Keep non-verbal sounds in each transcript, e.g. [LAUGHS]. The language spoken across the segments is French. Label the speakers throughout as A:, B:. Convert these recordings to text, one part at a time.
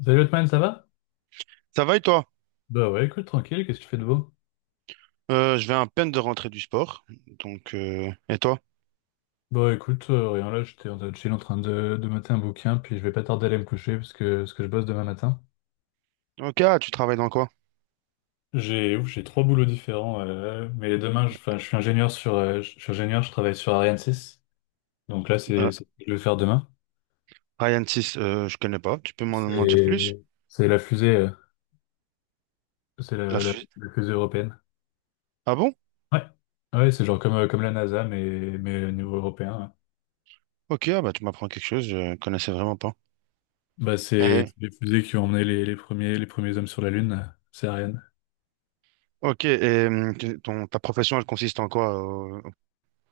A: Salut Otman, ça va?
B: Ça va et toi?
A: Bah ouais, écoute, tranquille, qu'est-ce que tu fais de beau?
B: Je viens à peine de rentrer du sport. Donc, et toi?
A: Bah écoute, rien là, j'étais en train de chill en train de mater un bouquin, puis je vais pas tarder à aller me coucher parce que je bosse demain matin.
B: Ok, ah, tu travailles dans quoi?
A: J'ai trois boulots différents, mais demain, enfin, je suis ingénieur je suis ingénieur, je travaille sur Ariane 6, donc là, c'est
B: Euh,
A: c'est ce que je vais faire demain.
B: Ryan 6, je connais pas. Tu peux m'en dire plus?
A: C'est c'est la fusée, c'est
B: La
A: la, la-
B: fu-
A: la fusée européenne.
B: Ah bon?
A: Ouais, ouais, c'est genre comme, comme la NASA, mais au niveau européen. Ouais.
B: Ok, ah bah, tu m'apprends quelque chose, je connaissais vraiment pas.
A: Bah c'est
B: Et-
A: c'est les fusées qui ont emmené les premiers hommes sur la Lune, c'est Ariane.
B: ok, et ta profession, elle consiste en quoi?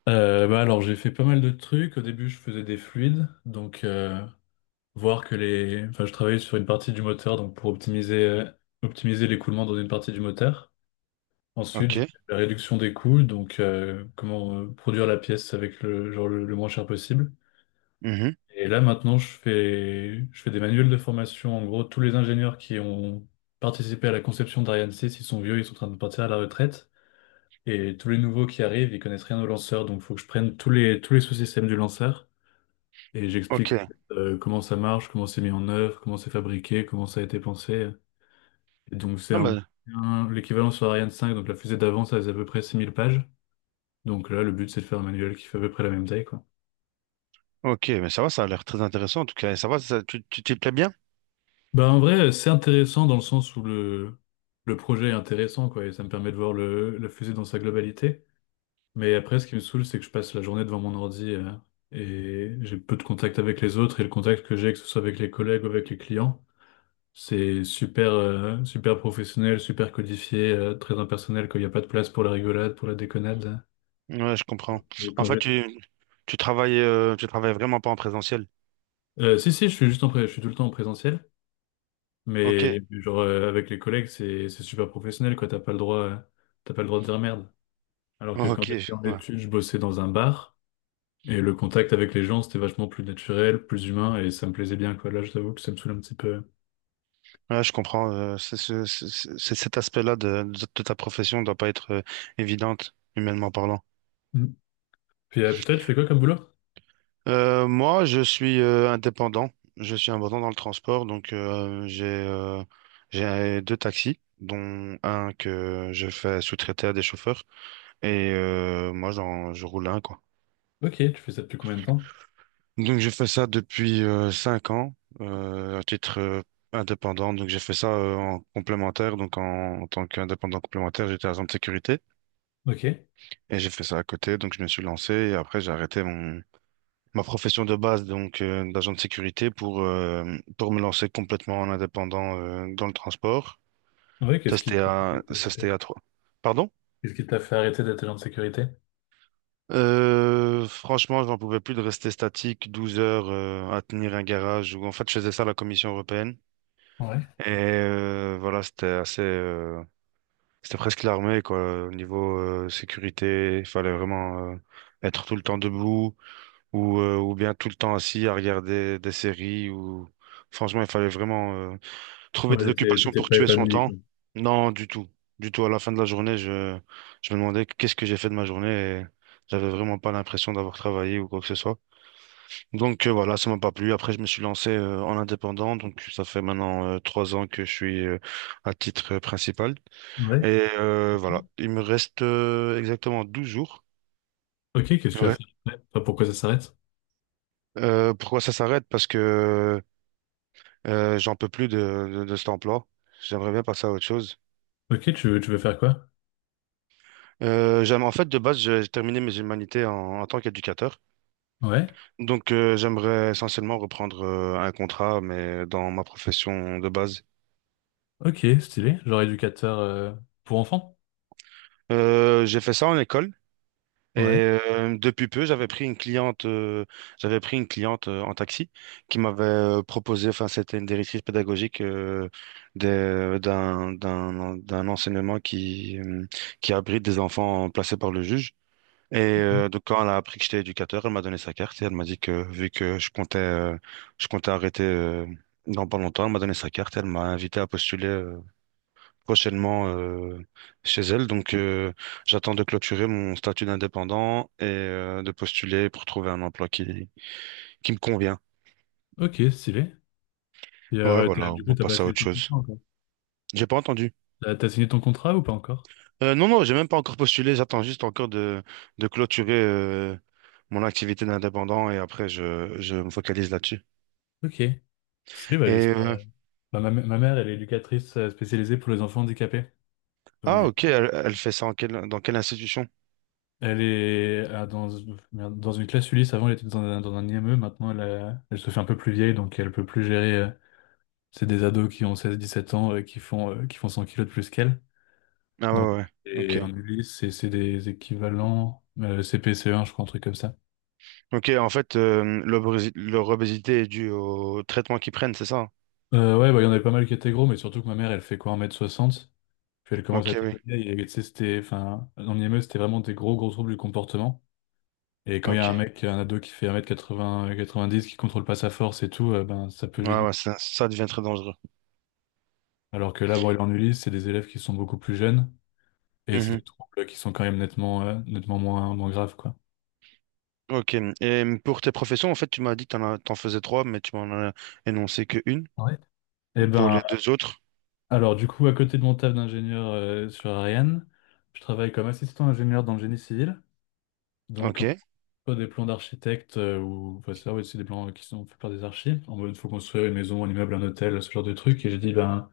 A: Bah alors j'ai fait pas mal de trucs. Au début je faisais des fluides, donc voir que les. Enfin je travaillais sur une partie du moteur, donc pour optimiser l'écoulement dans une partie du moteur. Ensuite
B: Ok.
A: j'ai fait la réduction des coûts, donc comment produire la pièce avec le genre le moins cher possible.
B: Mhm.
A: Et là maintenant je fais des manuels de formation. En gros tous les ingénieurs qui ont participé à la conception d'Ariane 6, ils sont vieux, ils sont en train de partir à la retraite. Et tous les nouveaux qui arrivent, ils connaissent rien au lanceur, donc faut que je prenne tous les sous-systèmes du lanceur. Et j'explique en
B: Ok.
A: fait, comment ça marche, comment c'est mis en œuvre, comment c'est fabriqué, comment ça a été pensé. Et donc
B: Ah bah,
A: l'équivalent sur Ariane 5, donc la fusée d'avant, ça faisait à peu près 6 000 pages. Donc là, le but, c'est de faire un manuel qui fait à peu près la même taille, quoi.
B: ok, mais ça va, ça a l'air très intéressant en tout cas. Et ça va, tu t'y plais bien?
A: Bah en vrai, c'est intéressant dans le sens où le projet est intéressant, quoi, et ça me permet de voir la fusée dans sa globalité. Mais après, ce qui me saoule, c'est que je passe la journée devant mon ordi et j'ai peu de contact avec les autres, et le contact que j'ai, que ce soit avec les collègues ou avec les clients, c'est super, super professionnel, super codifié, très impersonnel, qu'il n'y a pas de place pour la rigolade, pour la déconnade.
B: Ouais, je comprends.
A: Donc,
B: En fait, tu travailles vraiment pas en présentiel.
A: Si, si, je suis tout le temps en présentiel,
B: Ok,
A: mais genre avec les collègues, c'est super professionnel, quoi. T'as pas le droit, t'as pas le droit de dire merde. Alors que quand
B: ok,
A: j'étais en
B: ouais.
A: études, je bossais dans un bar et le contact avec les gens, c'était vachement plus naturel, plus humain et ça me plaisait bien, quoi. Là, je t'avoue que ça me saoule un petit peu.
B: Ouais, je comprends. Cet aspect-là de ta profession doit pas être évidente, humainement parlant.
A: Mm. Puis toi, tu fais quoi comme boulot?
B: Moi, je suis indépendant. Je suis indépendant dans le transport, donc j'ai deux taxis, dont un que je fais sous-traiter à des chauffeurs, et moi, je roule un, quoi.
A: Ok, tu fais ça depuis combien de temps?
B: Donc, je fais ça depuis 5 ans, à titre indépendant. Donc, j'ai fait ça en complémentaire. Donc, en tant qu'indépendant complémentaire, j'étais agent de sécurité,
A: Ok.
B: et j'ai fait ça à côté. Donc, je me suis lancé, et après, j'ai arrêté mon ma profession de base, donc d'agent de sécurité, pour me lancer complètement en indépendant dans le transport.
A: Ouais, qu'est-ce qui...
B: Ça, c'était à trois. Pardon?
A: Qu'est-ce qui t'a fait arrêter d'être agent de sécurité?
B: Franchement, je n'en pouvais plus de rester statique 12 heures à tenir un garage. Ou en fait, je faisais ça à la Commission européenne.
A: Ouais.
B: Et voilà, c'était presque l'armée quoi. Au niveau sécurité, il fallait vraiment être tout le temps debout ou bien tout le temps assis à regarder des séries. Ou franchement, il fallait vraiment trouver
A: Ouais,
B: des
A: t'étais
B: occupations
A: t'étais
B: pour
A: pas
B: tuer son
A: épanoui,
B: temps?
A: quoi.
B: Non, du tout. Du tout. À la fin de la journée, je me demandais qu'est-ce que j'ai fait de ma journée, et j'avais vraiment pas l'impression d'avoir travaillé ou quoi que ce soit. Donc voilà, ça m'a pas plu. Après, je me suis lancé en indépendant. Donc ça fait maintenant 3 ans que je suis à titre principal.
A: Ouais.
B: Et voilà, il me reste exactement 12 jours.
A: Ok, qu'est-ce que tu vas
B: Ouais.
A: faire après? Enfin, pourquoi ça s'arrête?
B: Pourquoi ça s'arrête? Parce que j'en peux plus de cet emploi. J'aimerais bien passer à autre chose.
A: Ok, tu veux faire quoi?
B: En fait, de base, j'ai terminé mes humanités en tant qu'éducateur.
A: Ouais,
B: Donc, j'aimerais essentiellement reprendre un contrat, mais dans ma profession de base.
A: ok, stylé. Genre éducateur pour enfants?
B: J'ai fait ça en école, et
A: Ouais,
B: depuis peu, j'avais pris une cliente en taxi qui m'avait proposé, enfin, c'était une directrice pédagogique d'un enseignement qui abrite des enfants placés par le juge. Et
A: ok.
B: donc quand elle a appris que j'étais éducateur, elle m'a donné sa carte et elle m'a dit que vu que je comptais arrêter dans pas longtemps, elle m'a donné sa carte et elle m'a invité à postuler prochainement chez elle. Donc j'attends de clôturer mon statut d'indépendant et de postuler pour trouver un emploi qui me convient.
A: Ok, stylé. Et,
B: Ouais,
A: ouais,
B: voilà, on
A: du coup,
B: va
A: t'as pas
B: passer à
A: signé
B: autre
A: ton
B: chose.
A: contrat encore?
B: J'ai pas entendu.
A: T'as signé ton contrat ou pas encore?
B: Non, non, j'ai même pas encore postulé. J'attends juste encore de clôturer mon activité d'indépendant, et après je me focalise là-dessus.
A: Ok, stylé, bah,
B: Et
A: j'espère.
B: euh,
A: Bah, ma mère, elle est éducatrice spécialisée pour les enfants handicapés. Donc,
B: Ah,
A: je...
B: ok, elle fait ça dans quelle institution?
A: Elle est, merde, dans une classe Ulysse. Avant, elle était dans un IME. Maintenant, elle se fait un peu plus vieille, donc elle peut plus gérer. C'est des ados qui ont 16, 17 ans qui font 100 kilos de plus qu'elle.
B: Ah
A: Donc,
B: ouais, ouais, ouais, ok.
A: et en Ulysse, c'est des équivalents cpce un, je crois, un truc comme ça.
B: Ok, en fait, leur obésité est due au traitement qu'ils prennent, c'est ça?
A: Ouais, bah, il y en avait pas mal qui étaient gros, mais surtout que ma mère, elle fait quoi, 1 m 60. Puis elle commence à
B: Ok,
A: être un
B: oui,
A: peu vieille. Et tu sais, c'était, enfin, en IME, c'était vraiment des gros, gros troubles du comportement. Et quand il y a un
B: ok.
A: mec, un ado qui fait 1 quatre-vingt-dix, qui contrôle pas sa force et tout, ben, ça peut
B: Ouais,
A: vite...
B: ouais, ça devient très dangereux.
A: Alors que là, bon, il est en Ulysse, c'est des élèves qui sont beaucoup plus jeunes et c'est
B: Mhm.
A: des troubles qui sont quand même nettement moins graves, quoi.
B: Ok, et pour tes professions, en fait, tu m'as dit que t'en faisais trois, mais tu m'en as énoncé que une
A: Ouais. Eh
B: pour les
A: ben,
B: deux autres.
A: alors du coup, à côté de mon taf d'ingénieur sur Ariane, je travaille comme assistant ingénieur dans le génie civil. Donc,
B: Ok,
A: on fait des plans d'architecte ou enfin, ça, ouais, c'est des plans qui sont faits par des archives. En mode, il faut construire une maison, un immeuble, un hôtel, ce genre de truc. Et j'ai dit, ben,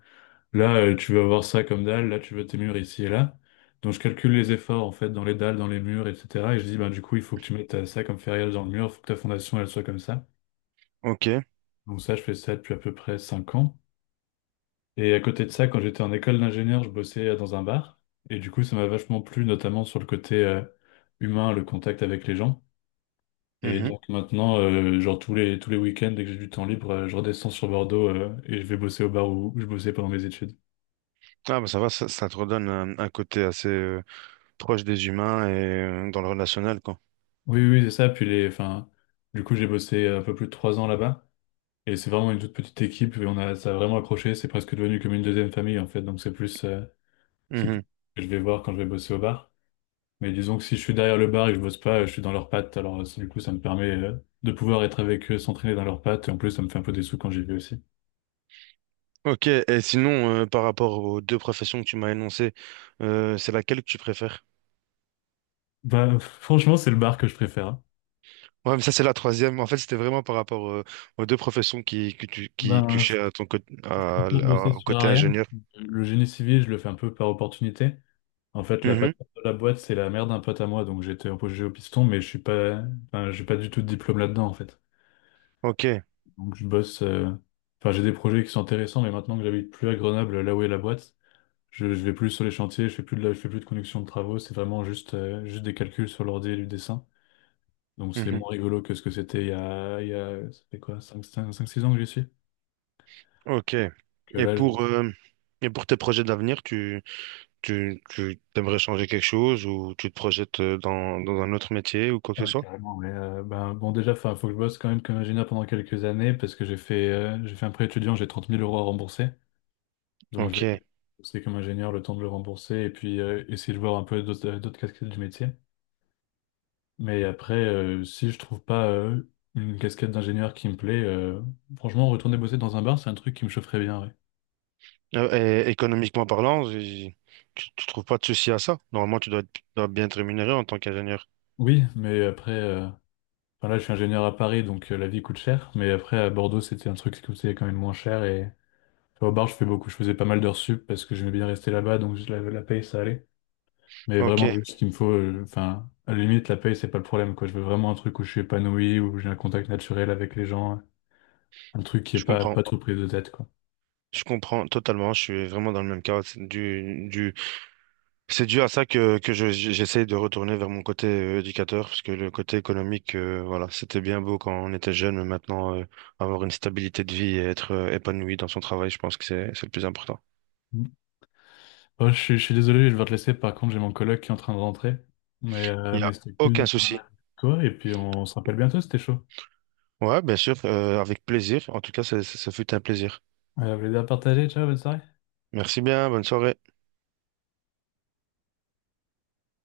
A: là, tu veux avoir ça comme dalle, là, tu veux tes murs ici et là. Donc, je calcule les efforts, en fait, dans les dalles, dans les murs, etc. Et je dis, ben, du coup, il faut que tu mettes ça comme ferrière dans le mur, il faut que ta fondation, elle soit comme ça.
B: ok.
A: Donc, ça, je fais ça depuis à peu près 5 ans. Et à côté de ça, quand j'étais en école d'ingénieur, je bossais dans un bar. Et du coup, ça m'a vachement plu, notamment sur le côté humain, le contact avec les gens. Et
B: Mhm.
A: donc, maintenant, genre, tous les week-ends, dès que j'ai du temps libre, je redescends sur Bordeaux et je vais bosser au bar où je bossais pendant mes études.
B: Ah, bah ça va, ça te redonne un côté assez proche des humains, et dans le relationnel, quoi.
A: Oui, oui, c'est ça. Puis enfin, du coup, j'ai bossé un peu plus de 3 ans là-bas. Et c'est vraiment une toute petite équipe. Et ça a vraiment accroché. C'est presque devenu comme une deuxième famille, en fait. Donc, c'est plus
B: Mhm.
A: ce que je vais voir quand je vais bosser au bar. Mais disons que si je suis derrière le bar et que je bosse pas, je suis dans leurs pattes. Alors, du coup, ça me permet, de pouvoir être avec eux, s'entraîner dans leurs pattes. Et en plus, ça me fait un peu des sous quand j'y vais aussi.
B: Ok, et sinon, par rapport aux deux professions que tu m'as énoncées, c'est laquelle que tu préfères?
A: Bah, [LAUGHS] franchement, c'est le bar que je préfère. Hein.
B: Ouais, mais ça, c'est la troisième. En fait, c'était vraiment par rapport aux deux professions qui
A: Ben, je,
B: touchaient à ton côté,
A: je préfère bosser
B: au
A: sur
B: côté
A: Ariane.
B: ingénieur.
A: Le génie civil, je le fais un peu par opportunité. En fait, la
B: Mhm.
A: patronne de la boîte, c'est la mère d'un pote à moi, donc j'étais embauché au piston, mais je suis pas, enfin, j'ai pas du tout de diplôme là-dedans, en fait.
B: Ok.
A: Donc je bosse, enfin, j'ai des projets qui sont intéressants, mais maintenant que j'habite plus à Grenoble, là où est la boîte, je vais plus sur les chantiers, je fais plus de je fais plus de conduction de travaux, c'est vraiment juste, juste des calculs sur l'ordi et du dessin. Donc c'est
B: Mhm.
A: moins rigolo que ce que c'était ça fait quoi, 5, 6 ans que j'y suis.
B: Ok.
A: Que
B: Et
A: là, je...
B: pour, euh, et pour tes projets d'avenir, tu aimerais changer quelque chose, ou tu te projettes dans un autre métier ou quoi que
A: Ah,
B: ce soit?
A: carrément, mais ben, bon, déjà, enfin, faut que je bosse quand même comme ingénieur pendant quelques années parce que j'ai fait un prêt étudiant, j'ai 30 000 euros à rembourser. Donc, je
B: Ok.
A: vais bosser comme ingénieur le temps de le rembourser et puis essayer de voir un peu d'autres casquettes du métier. Mais après, si je trouve pas une casquette d'ingénieur qui me plaît, franchement, retourner bosser dans un bar, c'est un truc qui me chaufferait bien, ouais.
B: Économiquement parlant, tu trouves pas de souci à ça? Normalement, tu dois bien être rémunéré en tant qu'ingénieur.
A: Oui, mais après, enfin là, je suis ingénieur à Paris, donc la vie coûte cher. Mais après, à Bordeaux, c'était un truc qui coûtait quand même moins cher. Et enfin, au bar, je fais beaucoup. Je faisais pas mal d'heures sup parce que j'aimais bien rester là-bas, donc la paye, ça allait. Mais vraiment,
B: Ok,
A: juste ce qu'il me faut, enfin, à la limite, la paye, c'est pas le problème, quoi. Je veux vraiment un truc où je suis épanoui, où j'ai un contact naturel avec les gens, un truc qui est
B: je
A: pas,
B: comprends.
A: pas trop pris de tête, quoi.
B: Je comprends totalement. Je suis vraiment dans le même cas. C'est dû à ça j'essaie de retourner vers mon côté éducateur, parce que le côté économique, voilà, c'était bien beau quand on était jeune, mais maintenant, avoir une stabilité de vie et être épanoui dans son travail, je pense que c'est le plus important.
A: Oh, je suis désolé, je vais devoir te laisser. Par contre, j'ai mon collègue qui est en train de rentrer. Mais, euh,
B: Il n'y
A: mais
B: a
A: c'était cool de
B: aucun
A: parler
B: souci.
A: avec toi. Et puis, on se rappelle bientôt, c'était chaud.
B: Ouais, bien sûr, avec plaisir. En tout cas, ça fut un plaisir.
A: Plaisir à partager. Ciao, bonne soirée.
B: Merci bien, bonne soirée.